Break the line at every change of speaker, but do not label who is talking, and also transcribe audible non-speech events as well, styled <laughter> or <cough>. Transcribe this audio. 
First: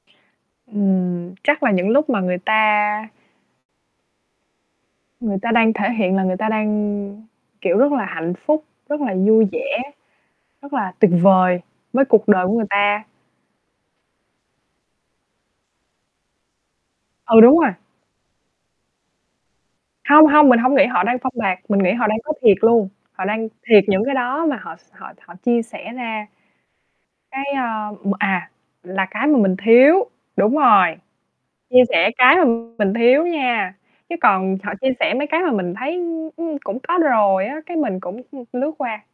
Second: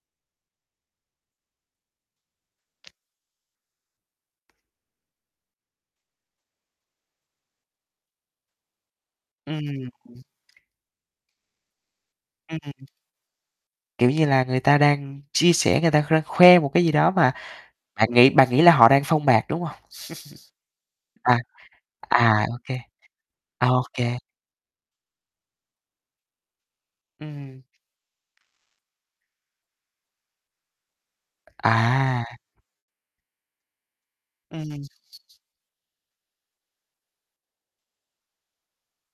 Ừm, chắc là những lúc mà người ta Người ta đang thể hiện là người ta đang, kiểu, rất là hạnh phúc, rất là vui vẻ,
Ừm.
rất là tuyệt vời với cuộc đời của
Ừm.
người ta.
Kiểu như là, người ta đang chia sẻ, người ta rang khoe một cái gì đó, mà
Ừ, đúng rồi.
bạn nghĩ bạn nghĩ là họ đang phông bạt, đúng hông?
Hông, hông, mình hông nghĩ họ đang
<laughs>
phông
À,
bạt, mình nghĩ họ đang có
à, ô
thiệt
kê.
luôn, họ đang
Ô
thiệt những cái
kê.
đó mà họ s họ họ chia sẻ ra. Cái,
Ừm.
a, m à, là cái mà mình thiếu, đúng rồi, chia sẻ
À.
cái mà mình thiếu nha, chứ còn họ
Ừm.
chia sẻ mấy cái mà mình thấy, ưm, ưm, cũng có rồi á, cái mình cũng lướt qua.